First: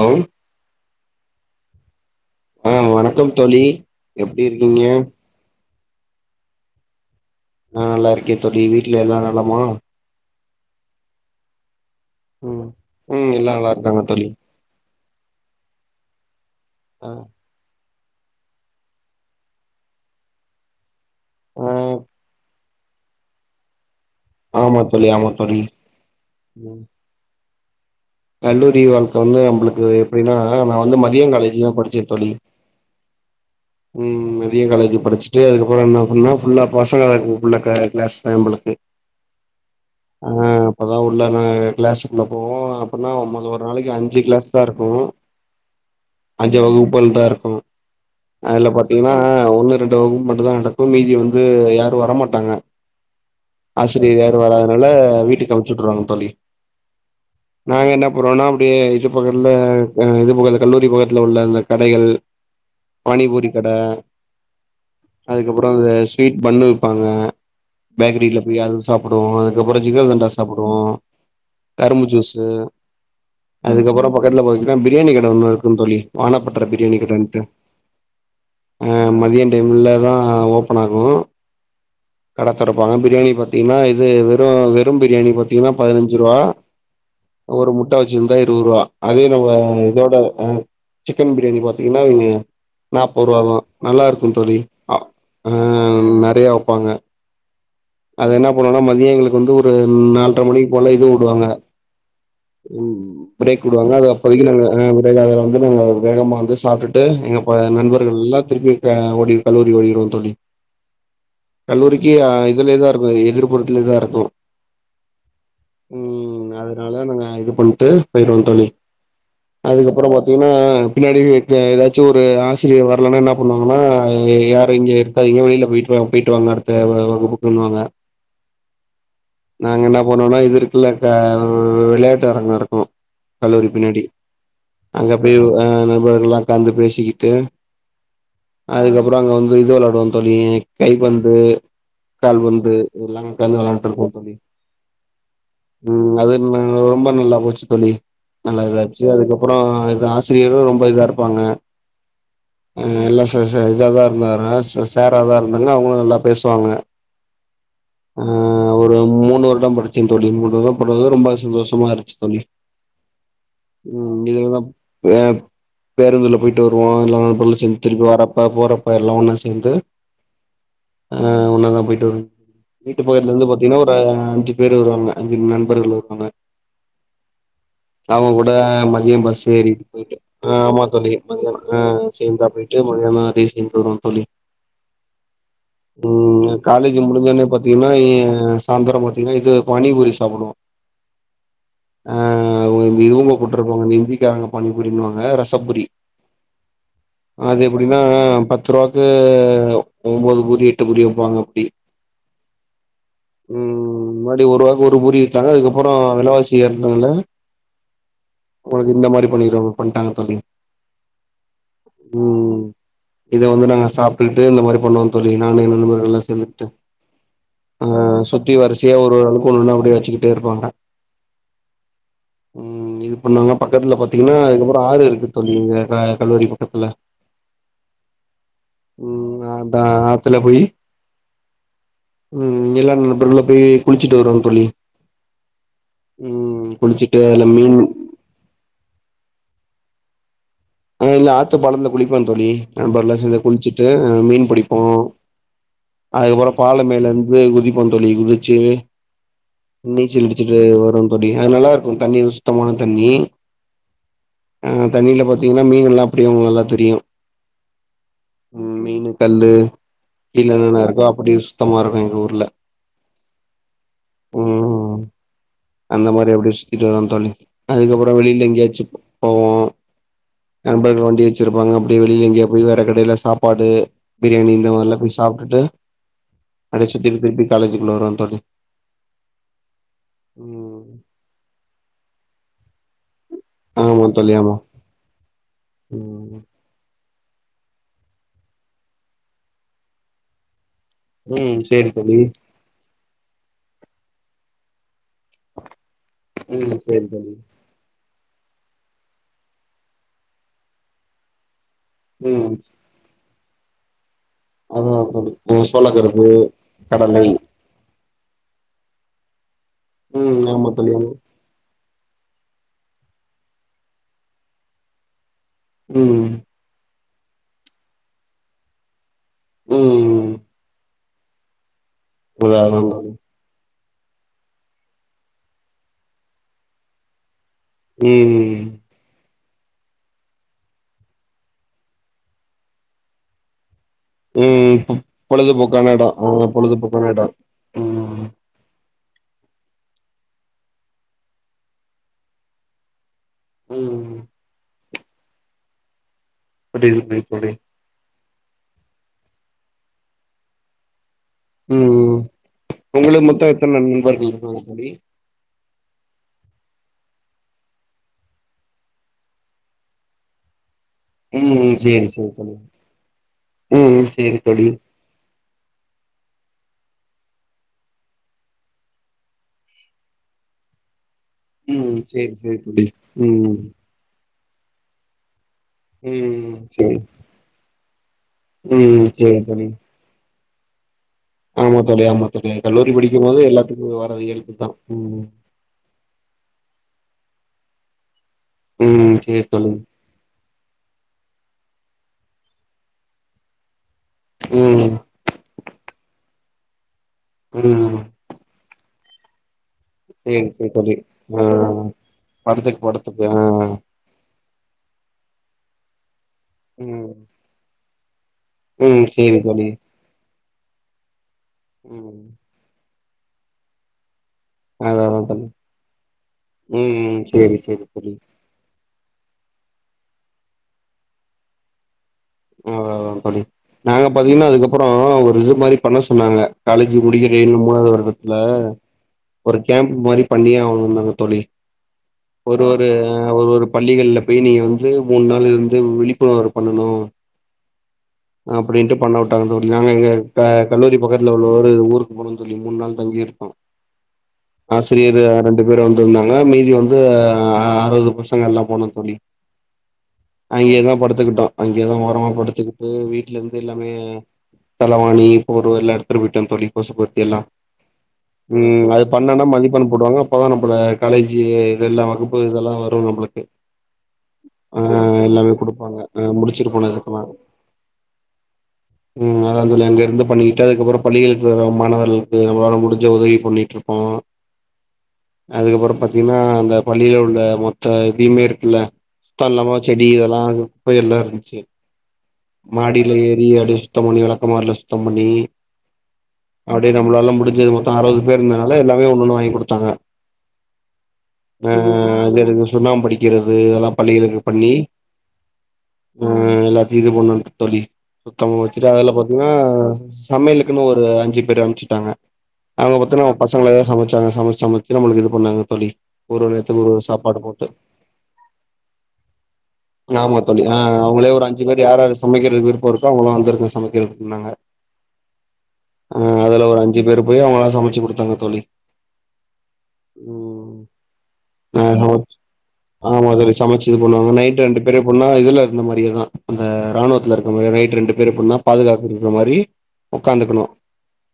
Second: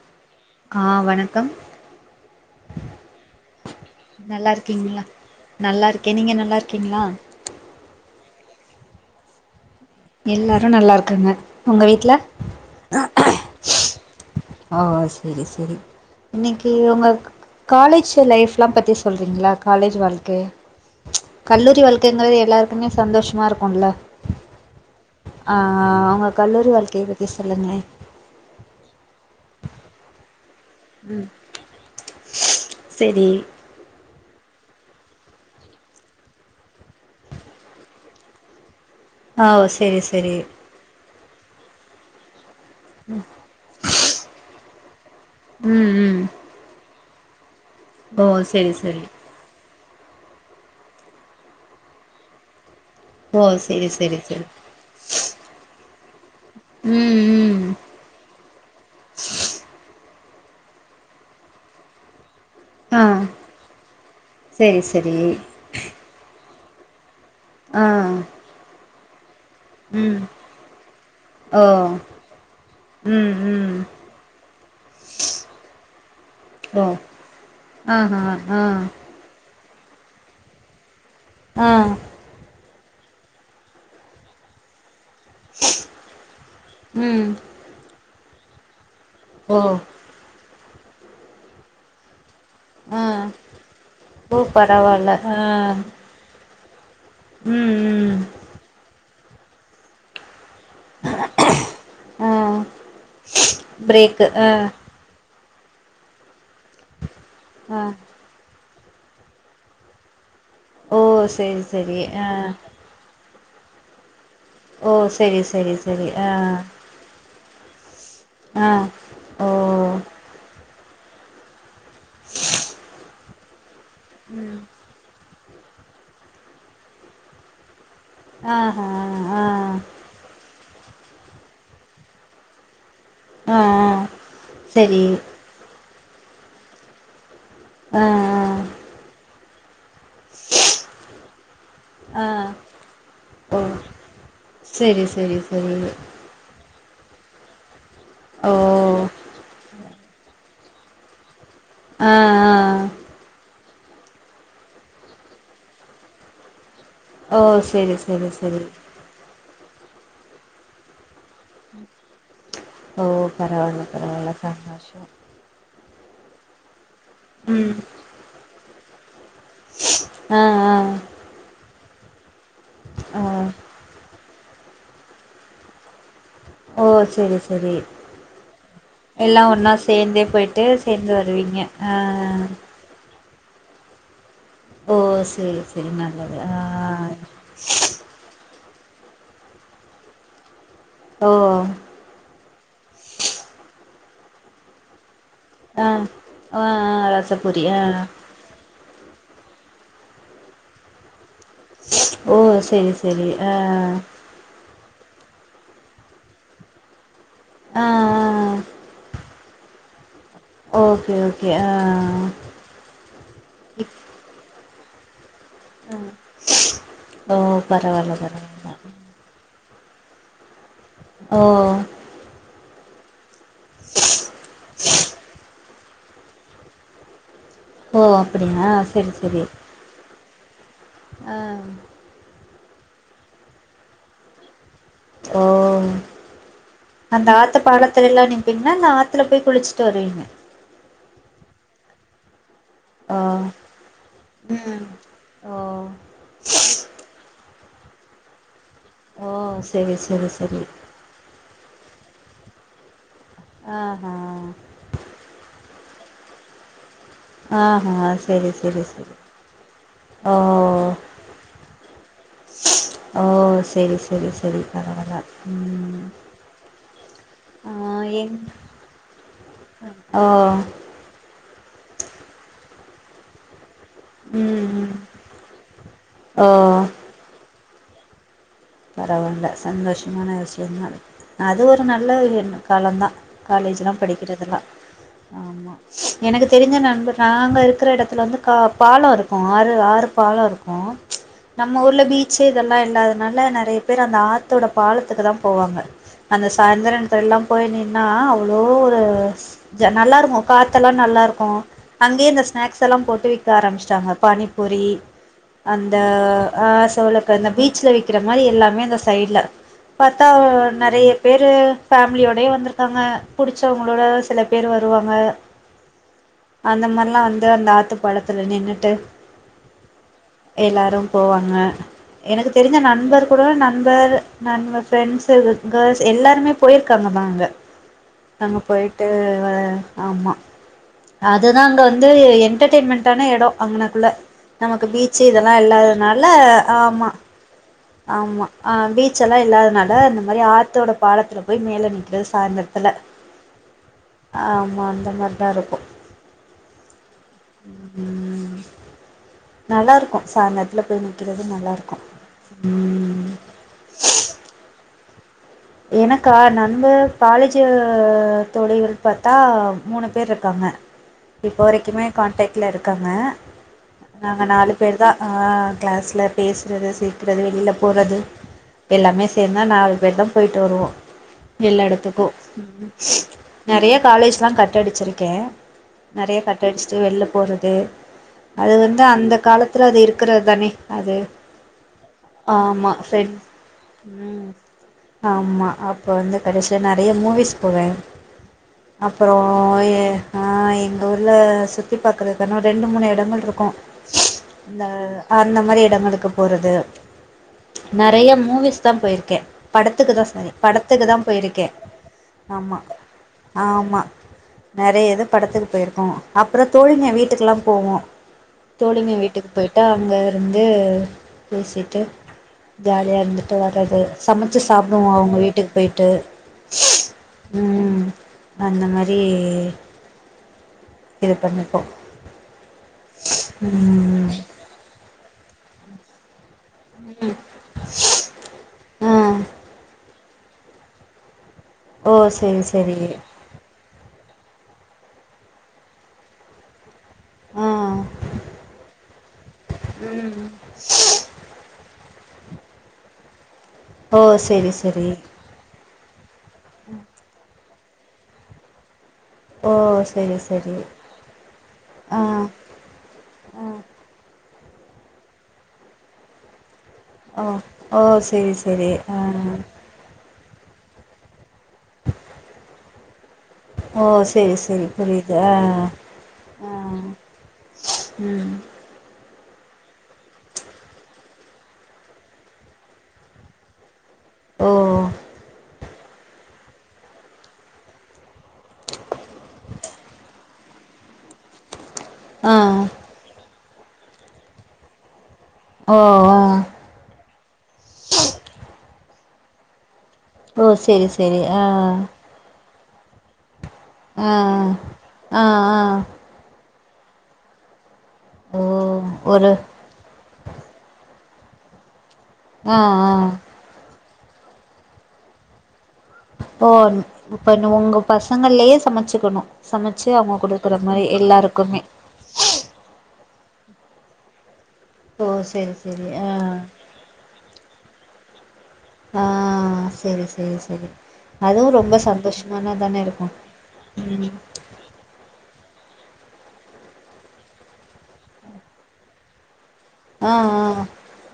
ஔ ஆ வணக்கம் ஆ வணக்கம் தோழி எப்டி நல்லா இருக்கீங்க இருக்கீங்களா நல்லா இருக்கே நீங்க நல்லா இருக்கீங்ளா நா நல்லா இருக்கே தோழி வீட்ல எல்லாரு நலமா எல்லாரு நல்லா இருக்காங்க உங்க வீட்ல ம் ம் எல்லா நல்லா இருக்காங்க தோழி ஓ சரி சரி இன்னைக்கி உங்க ஆ காலேஜ் லைஃப்லா பத்தி சொல்றீங்களா காலேஜ் வாழ்க்கை ஆ கல்லூரி வாழ்க்கைங்கிறது எல்லாரு எப்பமே சந்தோஷமா இருக்குல்ல ஆமா தோழி ஆமா ஆ தோழி ஆ அவுங்க கல்லூரி ம் வாழ்க்கையை பத்தி சொல்லுங்களே கல்லூரி வாழ்க்க வந்து நம்பளுக்கு எப்டினா ஆ நா வந்து மதியோ ம் காலேஜ் தா படிச்சே தோழி செரி ம் ம் மதியோ காலேஜு படிச்சுட்டு அதுக்கப்றோ என்ன பண்ண ஃபுல்லா பசங்க உள்ள க்ள க்ளஸ் தா எம்பளுக்கு ஆ ஓ செரி செரி உள்ள நா க்ளஸுக்குள்ள போவோ அப்புன்னா நமக்கு ஒரு நாளைக்கு அஞ்சு க்ளஸ் தா இருக்கு ம் ம் அஞ்சு வகுப்பல் தா இருக்கு ஓ அதுல செரி செரி பாத்தீங்னா ஒன்னு ரெண் கவு மட்டுந்தா நடக்கு மீதி வந்து யாரு வரமாட்டாங்க ஓ செரி செரி ஆசிரியர் யாரு செரி வராதுனால வீட்டுக்கு அம்ச்சுட்ருவாங்க தோழி ம் ம் நாங்க என்ன பன்னுனோன்னா அப்டியே இது பக்கத்துல இது பக்கத்துல கல்லூரி பக்கத்துல உள்ள அந்த கடைகள் ஆ பானிபூரி கட செரி செரி அதுக்கப்றோ இந்த ஸ்வீட் ஃபன்னு ப்பாங்க ஆ பேக்கிரில போய் அது சாப்டுவோ அதுக்கப்றோ ம் ஜிகர்தண்டா சாப்டுவோ ஓ கரும்பு ஜூஸ் எ ம் ம் அதுக்கப்பறோ பக்கத்துல பாத்தீங்கன்னா பிரியாணி கடை ஒன்னு இருக்கு தோழி வானப்பட்ற பிரியாணி கடைன்டு ஆ ஆ டைம்ல தா ஓப்பன் ஆகு ஆ தொரப்பாங்க பிரியாணி பாத்தீங்கன்னா இது வெறு வெறும் பிரியாணி பாத்தீங்கன்னா பதுனஞ்சு ரூவா ம் ஒரு முட்ட வச்சுருந்தா இருவது ரூவா அதே நம்ம ஓ இதோட அ சிக்கன் பிரியாணி பாத்தீங்கன்னா இங்க ஆ நாப்பது ரூவா தா நல்லா இருக்கு ஓ தோழி ஆ பரவால்ல அ நெறையா ப்பாங்க ம் ம் அது என்ன பண்ணுவோனா மதியோ எங்களுக்கு வந்து ஒரு நால்ர மணி கொலய்து வுடுவாங்க ஆ ப்ரேக் வுடுவாங்க அது அப்போதைக்கு நாங்க ஆ [unintelligible] அதுல வந்து நாங்க வேகமா வந்து சாப்ட்டுட்டு எங்க ப ஆ நண்பர்கள் எல்லா திருப்பி அ ஓடிட் கல்லூரி ஓடிருவோ தோழி ஓ செரி செரி கல்லூரிக்கி ஆ இதுலேதா இருக்கு எதிர்ப புதியதா இருக்கு ஓ செரி செரி செரி ஆ ம் அதனால நாங்க இது பண்ட்டு போயிருவோ தோழி ஆ ஓ அதுக்கப்பறோ பாத்தீங்கன்னா பின்னாடியு எ எதாச் ச்சோ ஒரு ஆசிரியர் வர்லனா என்ன பண்ணுவாங்கன்னா ம் யாரு இங்கே அது எங்கோ வெளில போயிட்டு போயிட்டு வாங்க அடுத்த [unintelligible] வாங்க ஆஹா ஆ நாங்க என்ன பண்ணுவோனா இது இருக்ல்ல த வெளயாட்டு அரங்கோ இருக்கு ஆ ஆ கல்லூரி பின்னாடி செரி அங்க போயிருவோ அ போர்ல்லா உக்காந்து பேசிக்கிட்டு ஆ ஆ அதுக்கப்பறோ அங்க வந்து இது வெளாடுவோ தோழி கை பந்து ஆ கால் வந்து இது எல்லாமே உக்காந்து ஓ வெளாண்ட்டு இருப்போ தோழி செரி செரி செரி நாங்க ரொம்ப நல்லா போச்சு தோழி நல்லா இதாச்சு ஓ அதுக்கப்றோ இது ஆசிரியரு ரொ ம்ப இதா இருப்பாங்க ஆ எ ஆ எல்லா இதாதா இருந்தாரா ச சார் ஆதா இருந்தாங்க அவுங்களு நல்லா பேசுவாங்க ஓ செரி செரி செரி படிச்சேன் தோழி [unintelligible] ரொம்ப சந்தோஷமா இருந்துச்சு தோழி ஓ பரவால ம் பரவால இதுலதா சந்தோஷோ பே பேருந்துல போயிட்டு வருவோ இல்ல [unintelligible] ம் சேந்து திருப்பி வர்ரப்ப போறப்ப எல்லா ஒன்னா சேந்து ஆ ஆ ஒன்னாதா போயிட்டு வருவோ வீட்டு ஆ ஆ பக்கத்துலந்து பாத்தீங்கன்னா ஒரு அஞ்சு பேரு வருவாங்க அஞ்சு நண்பர்கள் வருவாங்க ஓ செரி செரி அவுங்க கூட மதியம் எல்லா பஸ் ஏறி ஒன்னா போயிட்டு சேந்தே ஆ ஆமா சேந்து தோழி வருவீங்க மதியானோ ஆ சேந்தா போயிட்டு மதியானோ பேசிட்டே போயிருவோ தோழி ஓ செரி செரி நல்லது ஆ ம் காலேஜ் முடிஞ்ச ஒன்னே பாத்தீங்கன்னா ஏ சாய்ந்தரோ பாத்தீங்கன்னா இது பானிபூரி சாப்பிடுவோ ஓ ஆ இதுவுங்க போட்டிருப்பாங்க ஹிந்தி காரங்க பானிபூரினுவாங்க சப்புரி ஆ ஆ ஆ அது ரசப்பூரி ஆ எப்டினா பத்துருவா எ ஒம்பது பூரி எட்டு பூரி வெப்பாங்க ஓ செரி செரி ஆ ம் முன்னாடி ஒரு ரூவாக்கு ஒரு பூரி வித்தாங்க அதுக்கப்பறோ வெலவாசி ஏறினதுனால ஆ ஆ உங்களுக்கு இந்த மாரி பன்னிருவாங்க அப்டின் ஓகே ஓகே ஆ ம் இத வந்து நாங்க இப் சாப்டுட்டு இந்த மாரி பண்ணுவோ தோழி நானு என் நண்பர்கள் எல்லா சேந்துகிட்டு ஓ ஆ பரவால்ல சுத்தி பரவால்ல வரிசையா ஒரு அளவு பொண்ணுனா அப்டியே வெச்சுகிட்டே இருப்பாங்க ஓ ம் இது பண்ணுவாங்க பக்கத்துல பாத்தீங்கன்னா அதுக்கப்பறோ ஆறு இருக்கு தோழி இங்க எ கல்லூரி பக்கத்துல ஓ அப்டியா செரி செரி த்துல போயி ஆ ம் எல்லா நண்பர்களும் போய் குளிச்சிட்டு வருவோந் தோழி ஓ ம் குளிச்சுட்டு அந்த அதுல அந்த மீன் பாலத்துல எல்லா நிப்பீங்கலா இல்ல ஆத்துல போய் குளிச்சி ட்டு வருவீங்க ம் இல்ல ஆத்து பாலத்துல குளிப்பேன் தோழி நண்பர்கள் எல்லா சேந்து ஓ குளிச்சிட்டு மீன் பிடிப்போ ம் ஓ அதுக்கப்பறோ பால மேலந்து குதி ஆமாந் தோழி குதிச்சு ஓ செரி நீச்சல் செரி அடிச்சிட்டு செரி வருவோந் தோழி அது நல்லா தண்ணி சுத்தமான தண்ணீ ஆஹ்ஹ பாத்தீங்கன்னா மீன் எல்லா அப்டியே உங்களுக்கு நல்லா தெரியு ஆஹ்ஹ செரி ம் செரி மீனு செரி கல்லு ஓ கீழ என்னென்ன இருக்கோ அப்டி சுத்தமா இருக்கு எங்க ஊர்ல ஓ செரி செரி செரி ம் பரவால ம் அந்த மாரி அப்படி சுத்திட்டு வருவோந் தோழி ஆ அதுக்கப்பறோ எங் வெளில எங்கயாச்சு போவோ ஓ நண்பர்கள் வண்டி வெச்சிருப்பாங்க அப்டியே வெளில எங்கயா போய் வே ட்ட கடைல சாப்பாடு, பிரியாணி ம் இந்த ம் மாரில்லா போய் சாப்ட்டுட்டு ஓ அப்டியே சுத்திட்டு திருப்பி காலேஜிக்குள்ள வருவ தோழி பரவால்ல சந்தோஷமான விஷய ம் தா அது ஒரு நல்ல என் காலந்தா காலேஜ்லா ஆமா தோழி ஆமா படிக்கிறதெல்லா ஆமா ம் எனக்கு தெரிஞ்ச நண்பர் நாங்க இருக்கிற எடத்துல வந்து கா பால இருக்கு ஆறு ஆறு பாலம் இருக்கு கு ச் ம் நம்ம சேரி ஊர்ல தோழி பீச்சு இதெல்லா இல்லாதனால நெறைய பேர் அந்த ஆத்தோட பாலத் துக்கு தா போவாங்க அந்த ம் சாயந்திர சேரி இத்த தோழி எல்லா போய் நீ நா அவ்ளோ ஒரு ஜ நல்லா இருக்கு காத்தெல்லா நல்லா இருக்கு அங்கேயே இந்த ம் ஸ்நாக்ஸ் எல்லா போட்டு விக்க ஆரம்பிச்சிட்டாங்க பானிபூரி அதா தோழி ம் அந்த சோளக்கருப்பு ஆ கடலை சோளக்கரு பீச்சில விக்கிற மாரி எல்லாமே அந்த சைட்ல பாத்தா ம் ஆமா தோழி நெறைய ஆமா பேரு ஃபேமிலியோடயே வந்திருக்காங்க புடிச்சவங்களோட சில பேர் வருவாங்க ம் அந்த மாரிலா வந்து அந்த ஆத்துப்பாலத்துல நின்னுட்டு ம் எல்லாரு போவாங்க எனக்கு தெரிஞ்ச எல்லாருமா நண்பர் கூட நண்பர் நம்ம ப்ரெண்ட்ஸ் கேர்ள்ஸ் எல்லாருமே போயிருக்காங்க தான்ங்க அங்க ம் போயிட்டு ஆமா அதுதா அங்க வந்து என்டர்டெயின்மெண்டான எடொ அங்கன குள்ள ம் நமக்கு பொ பீச்சு இதெல்லா பொழுதுபோக்கான எடோ இல்லாதனால ஆ பொழுதுபோக்கான ஆமா எடோ ம் ஆமா ஆ பீச்சு எல்லா இல்லாதனால இந்த மாரி ஆத்தோட பாலத்துல போய் மேல நிக்கிறது சாய்ந்திரத் அதல ம் ஆமா அந்த மாரி தா இருக்கு புரியுதுங்க தோழி நல்லா இருக்கு சாய்ந்தரத்துல போய் நிக் நிக்கிறது நல்லா இருக்கு ம் உங்களுக்கு ம் மொத்தோ எத்தன நண்பர்கள் இருக்காங்க தோழி எனக்கா நம்ம காலேஜி தோழிகள் பாத்தா மூணு பேர் இருக்காங்க இப்ப ம் வரைக்குமே சேரி சேரி தோழி கான்டக்ட்ல இருக்காங்க ம் சேரி நாங்க தோழி நாலு பேர் தா அ கிளாஸ்ல இருப் பேசுறது சிரிக்கிறது வெளியில போறது எல்லாமே சேர்ந்தா நாலு பேர் தா போயிட்டு வருவோ எல்லா ம் எடத்துக்கு சேரி சேரி தோழி ம் நெறைய காலேஜ்லா கட் அடிச்சிருக்கே நெறைய ம் கட்டடிச்சுட்டு சேரி வெளில போறது அது வந்து ம் அந்த சேரி தோழி காலத்துல அது இருக்குற ஆமா தோழி ஆமா தோழி ஆமா கல்லூரி படிக்கும் ஃப்ரெண் போது எல்லாத்துக்குமே வர்ற ம் இயல்பு தா ம் ஆமா அப்போ வந்து கடைசியா நெறைய மூவிஸ் போவே ம் அப்பறோ சேரி தோழி ஏ ஆ எங்க ஊர்ல சுத்தி பாக்குறதுக்கானா ரெண்டு மூணு எடங்கள் இருக்கு அந்த ம் அந்த மாரி எடங்களுக்கு போறது ம் நெறைய மூவிஸ் த்த போயிருக்கே படத்துக்கு தா சேரி சரி சேரி தோழி படத்துக்கு தா ஆ போயிருக்கே ஆமா படத்துக்கு படத்துக்கு ஆ ஆமா நெறைய இது படத்துக்கு போயிருக்கோ அப்புறம் தோழிங்க ம் வீட்டுக்கெலா போவோ ம் தோழிங்க சேரி வீட்டுக்கு தோழி போயிட்டா அங்க வந்து பேசிட்டு ம் ஜாலியா இருந்துட்டு வரது சமைச்சு அதா சாப்பிடுவோ அதா அவங்க தோழி வீட்டுக்கு போயிட்டு ம் ம் சேரி சேரி ம் தோழி அந்த மாரி ப்படியே இது பண்ணிப்போ ஆ ஆ தோழி நாங்க ம் பாத்தீங்கன்னா அதுக்கப்புற ஒரு இது மாரி பண்ண சொன்னாங்க காலேஜ் முடிக்கிறன் மூணாவது வருடத்துல ஆ ஒரு கேம்ப் மாரி பண்ணியே ஆகணும்னாங்க தோழி ஓ செரி ஒரு ஒரு செரி ஒரு ஒரு பள்ளிகள்ல போய் நீங்க வந்து மூணு நாள் இருந்து விழிப்புணர்வு பண்ணனு ஆ அப்படின்ட்டு பண்ணவுட்டாங்க தோழி நாங்க எங்க ம் கல்லூரி பக்கத்துல உள்ள ஒரு ஊரு போனோ தோழி மூணு நாள் தங்கி இருப்போ ஓ செரி செரி ஆசிரியர் ரெண்டு பேர் வந்து இருந்தாங்க மீதி வந்து அறுவது பசங்க எல்லா போனோ தோழி ஓ செரி செரி அங்கேயேதா படுத்துக்கிட்டோ அங்கேயேதா பா ஆ இதுக்கு வீட்ல இருந்து எல்லாமே தலவாணி போர்வ எல்லா எடுத்துட்டு போயிட்டோ தோழி கொசுப்பத்தி எல்லா ஓ ஓ செரி ம் செரி அது ஆ பண்ணன்னா மதிப்பெண் போடுவாங்க அப் போதா நம்மள காலேஜ்ஜி இதெல்லா வகுப்பு இதெல்லா வரு நம்ளுக் ஓ செரி ஆ செரி புரியுது எல்லாமே ஆ குடுப்பாங்க ஆ முடிச்சிட்டுப்போனது ம் ம் அத தோழி அங்கருந்து பண்ணிக்கிட்டு அதுக்கப்புறோ பள்ளிகளுக்கு வர மாணவர்களுக்கு நம்ளால முடிஞ்ச உதவி பண்ணிட்ருப்போ ஓ அதுக்கப்புறோ‌ பாத்தீங்கன்னா அந்த பள்ளியில உள்ள மொத்த இதையுமேர் இல்ல தள்ளமா செடி இதெல்லா குப்போய் எல்லா இருந்துச்சி ஆ மாடில ஏறி அடி சுத்தம் பண்ணி வெளக்குமார்ல சுத்தம் பண்ணி ஓ ஆ அப்டியே நம்மளாலா முடிஞ்சது மொத்தோ அறுவது பேர் இருந்ததுனால எல்லாமே ஒன்னொன்னு வாங்கி கொடுத்தாங்க ஓ செரி செரி ஆ அங்கிருந்து சுண்ணாம்படிக்கிறது இது இதெல்லா ஆ பள்ளிகளுக்கு பண்ணி ஆ ஆ ரு எல்லாத்தையு இது பண்ணுவோ தோழி சுத்தமா ஓ வெச்சிட்டு அதுல பாத்தீங்கன்னா ஒரு சமையலுக்குன்னு ஒரு அஞ்சிப் பேர அம்ச்சிட்டாங்க ஆ ஆ அகமொத்தோ நம்ம பசங்களேதா சமச்சாங்க சமச்சி சமைச்சி நம்ளுக்கு இது பண்ணாங்க தோழி ஒரு ஒரு ஓ நேரத்துக்கு ஒரு ஒரு சாப்பாடு இப்ப போட்டு உங்க பசங்கள்ளையே சமச்சிக்கணு சமச்சி அவுங்க குடுக்குற மாரி அவுங்களே ஒரு அஞ்சி பேரு எல்லாருக்குமே யார்ராரு சமைக்கறதுக்கு விருப்போருக்கோ அவுங்களா வந்துருங்க சமைக்கிறதுக்குன்னாங்க ஓ செரி செரி அ ஆ அதுல ஒரு அஞ்சி பேரு போய் அவங்களா சமச்சி குடுத்தாங்க தோழி ஆ செரி செரி ம் செரி அதுவு ரொம்ப [unintelligible] சந்தோஷமான தானே இருக்கு ஆமா தோழி சமச்சது பண்ணுவாங்க நைட் ரெண்டு பெரிய பொண்ணா இதுலருந் அம்மாரியேதா அந்த ராணுவத்துல இருக்குமே நைட்டு ரெண்டு பெரிய பொண்ணா பாதுகாப்பு இருக்குற மாரி ஆ ஒக்காந்துக்கணு ஆ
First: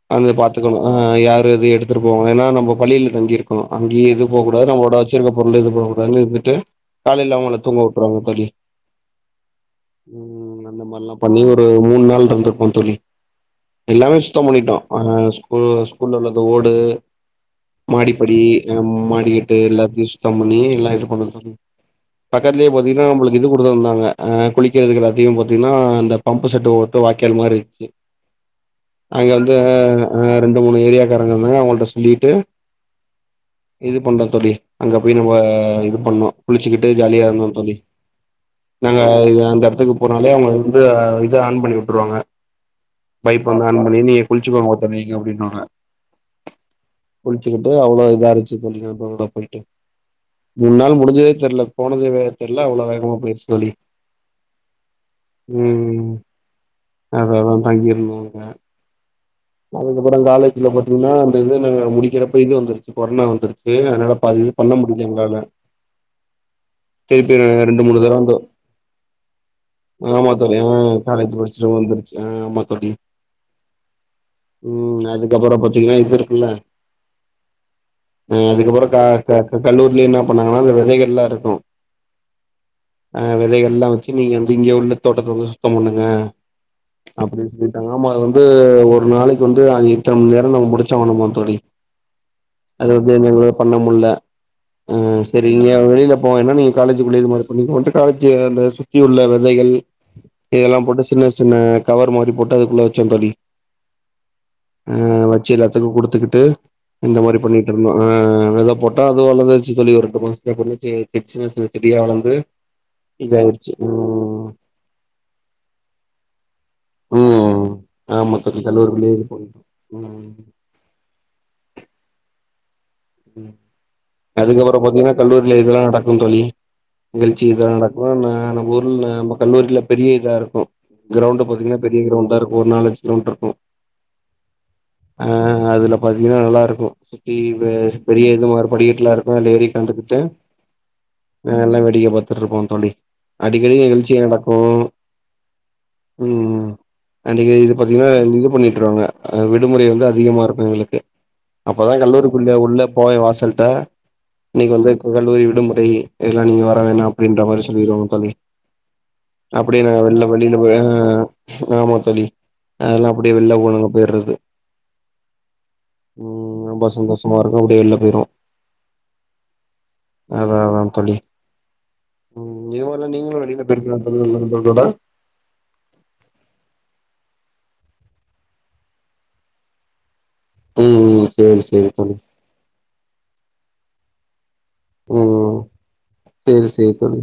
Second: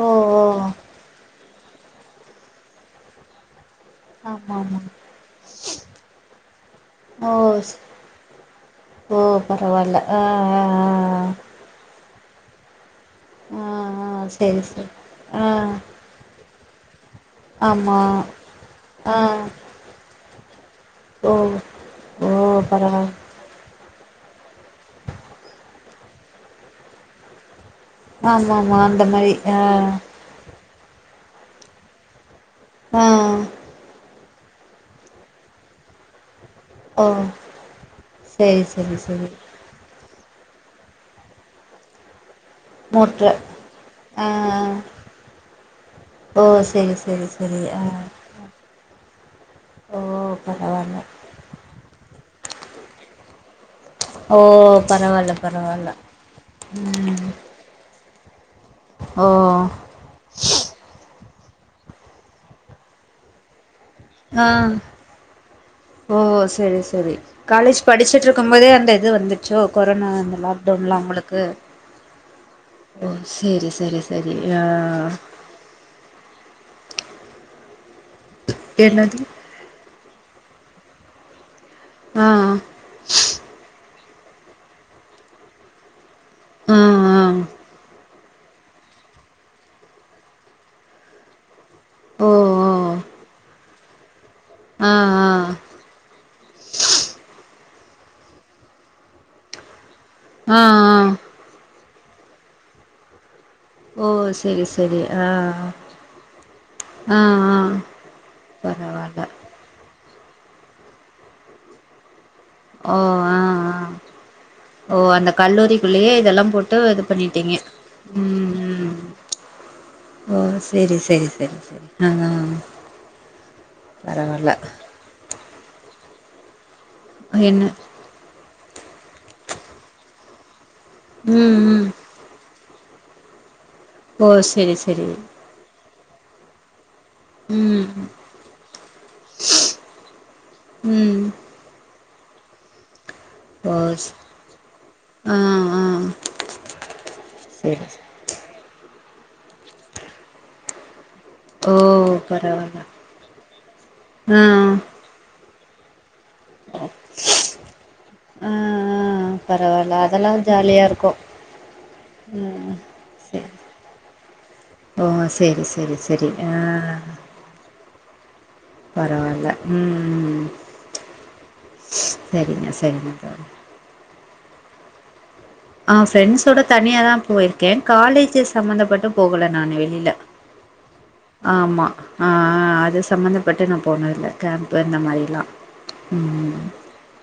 ஓ வந்து ஓ பாத்துக்கணு அ யார் து எது எடுத்துட்டு போவாங்க ஏன்னா நம்ப பள்ளியில தங்கிருக்கோ அங்கேயே எது போகக் ஆமா கூடாது ஆமா அவுங்ளோட வெச்சிருக்க பொருளு எது போகக்கூடாதுனு இருந்துட்டு ஓ காலைல அவுங்கள ஸ் தூங்க வுட்றுவாங்க தோழி ஓ பரவால்ல ஆ ஆ ம் அந்த மார்லா ஆ பண்ணி ஒரு மூண் நாள்ருந்ருப்போ தோழி ஆ ஆ எல்லாமே சுத்தம் செரி பண்ணிட்டோ செரி அ ஆ ஸ்கூல் ஸ்கூல்ல உள்ள ஓடு ஆமா மாடிப்படி ஆ மாடிக்கிட்டு எல்லாதையு சுத்தம் பண்ணி எல்லாத் அ இருப்பாங்கள் ஓ தோழி ஓ பக்கத்லயே பத்தீங்னா பரவால்ல நம்ளுக்கு இது குடுத்துருந்தாங்க அ குளிக்கிறதுக்கு எல்லாத்தயு பாத்தீங்ன்னா இந்த பம்பு செட்டு ஓட்டோ வாய்க்கால் மாரி ஆமா ஆமா அந்த அங்க மாரி வந்து ஆ அ ரெண்டு மூணு ஏரியாக்காரங்க இருந்தாங்க அவங்கள்ட்ட சொல்லிட்டு ஆ இது பண்ணோ தோழி அங்க போய் நம்ம இது பண்ணோ குளிச்சிக்கிட்டு ஓ ஜாலியாருந்தோ தோழி செரி செரி நாங்க அ செரி அந்த எடத்துக்கு போனாலே அவுங்க வந்து இத ஆன் பண்ணி வுட்ருவாங்க மோட்ரு பைப்பு வந்து ஆன் பண்ணி நீங்க ஆ குளிச்சிகோங்க தம்பி இங்க அப்டின்னுவாங்க ஓ செரி செரி செரி குளிச்சிக்கிட்டு ஆ அவ்ளோ இதா இருந்ச்சி தோழி க்ரௌடா போயிட்டு ஓ மூண் நாள் பரவால்ல முடுஞ்சதே தெர்ல போனதே தெர்ல அவ்ளோ வேகமா போயிருச்சி தோழி ஓ பரவால்ல பரவால்ல ம் ம் அததா ஓ அதுக்கப்றோ காலேஜ்ல பாத்தீங்ன்னா அந்த இன்டர்னல் வேல முடிக்கிறப்ப இது வந்துருச்சி கொரனா வந்துருச்சி தேன நடப்பாதி ஆ இது பண்ண முடில எங்ளால ஓ செரி செரி காலேஜ் மூணு தடவ வந்து படிச்சிட்ருக்கும் போதே அந்த இது வந்திச்சோ கொரனா ஆமா அந்த தோழி ஆ லாக்டவுன் லா காலேஜ் உங்களுக்கு படிச்சுட்டு வந்துருச்சு ஆ ஆமா தோழி ஓ செரி செரி செரி ஆ ம் அதுக்கப்புறோ பாத்தீங்கன்னா இது இருக்குல்ல அ அதுக்கப்றோ க என்னது க கல்லூரிலியே என்ன பண்ணாங்கன்னா அந்த விதைகள்லாருக்கு ஆ அ விதைகள்ல்லா வெச்சி நீங்க வந்து இங்க உள்ள தோட்டத்துல வந்து சுத்தம் பண்ணுங்க ஆ ஆ அப்டின் சொல்லிட்டாங்க ஆமா அது வந்து ஒரு நாளைக்கு வந்து ஆ இத்தன மண் நேரோ நம்ம முடிச்சாகணும்மா தோழி ஓ ஓ அது வந்து [unintelligible] பண்ணம் முட்ல ஆ ம் ஆ செரி நீங்க வெளில போவேண்டா நீங்க காலேஜிக்குள்ள இதுமாரி இந்த பொட்டு காலேஜி அந்த சுத்தி உள்ள விதைகள் ஆ ஆ இதெல்லா போட்டு சின்ன சின்ன கவர் மாரி போட்டு அதுக்குள்ள வெச்ச தோழி ஓ செரி செரி அ ஆ வெச்சி எல்லாத்துக்கு குடுத்துக்குட்டு இந்த ஆ ஆ மாரி பண்ணிட்ருந்தோ அ இத போட்டா பரவால்ல அது வளந்துருச்சி தோழி ஒருப்பக்கோ [unintelligible] சின்ன சின்ன செடியா வளந்து ஓ ஆ இதாயிடுச்சு ஆ ம் ஓ அந்த கல்லூரிக்குள்ளேயே இதெல்லாம் போட் ட்டு இது பண்ணிட்டீங்க ம் ஆமா ம் தோழி ம் கல்லூரிலே இது பண்ணிட்டோ ம் ஓ செரி செரி செரி செரி ‌அ அ அதுக்கப்புறோ பாத்தீங்ன்னா கல்லூரில இதெல்லா நடக்கு தோழி நிகழ்ச்சி என்ன இதா நடக்கு ந நம்ப ஊர்ல நம்ம கல்லூரில பெரிய இதா இருக்கு க்ரௌவுண்டு ம் பாத்தீங்கன்னா ம் பெரிய க்ரௌவுண்டா இருக்கு ஒரு நால் அஞ்சு கிலோ மீட்டர் இருக்கு ஓ செரி செரி ஆ அதுல பாத்தீங்கன்னா நல்லா இருக்கு சுத்தி வ ம் பெரிய இது மாரி படிக்கெட்ல்லா இருக்கு அத்ல ஏறி ஒக்காந்துகிட்டு ம் நாங்கெல்லா வேடிக்க பாத்துட்ருப்போ தோழி அடிக்கடி ஓ ஸ் நிகழ்ச்சி நடக்கு ஆ ஆ ம் ம் அன்னிக்கு இது சரி ச பாத்தீங்கன்னா இது பண்ணி கிறவங்க அ விடுமுறை வந்து அதிகமா இருக்கு எங்களுக்கு ஓ அப்பதா கல்லூரிக்குள்ள பரவால்ல உள்ள போய் வாசல்ட்ட ஆ இன்னைக்கு வந்து கு கல்லூரி விடுமுறை எல்லா நீங்க வர வேணா அப்படின்ற மாரி சொல்லிருவாங்க தோழி ஆ ஆ அப்படியே நாங்க பரவால்ல வெள்ள அதெல்லா வெளியில போய் அ ஜாலியா இருக்கு அ ஆமா தோழி அதெல்லா அப்படியே சரி வெள்ள போனவ்ங்க போயி றது ஓ செரி செரி செரி அ உள்ள போய்ருவோ பரவால்ல ம் ம் ம் அதா அதா தோழி ம் இது போல நீங்களு வெளியில போய்ருக்கிங்ளா [unintelligible] ஆ ஃப்ரெண்ஸ்ஸோட தனியாதா போய்ருக்கேன் காலேஜு சம்பந்தப் பட்டு போகல நானு வெளில ம் அ சேரி ஆமா சேரி தோழி அ அ அ அது சம்பந்தப்பட்டு நா போனதுல்ல கேம்ப்பு அந்த மாரிலா ம் ம் ம் ம் சேரி சேரி தோழி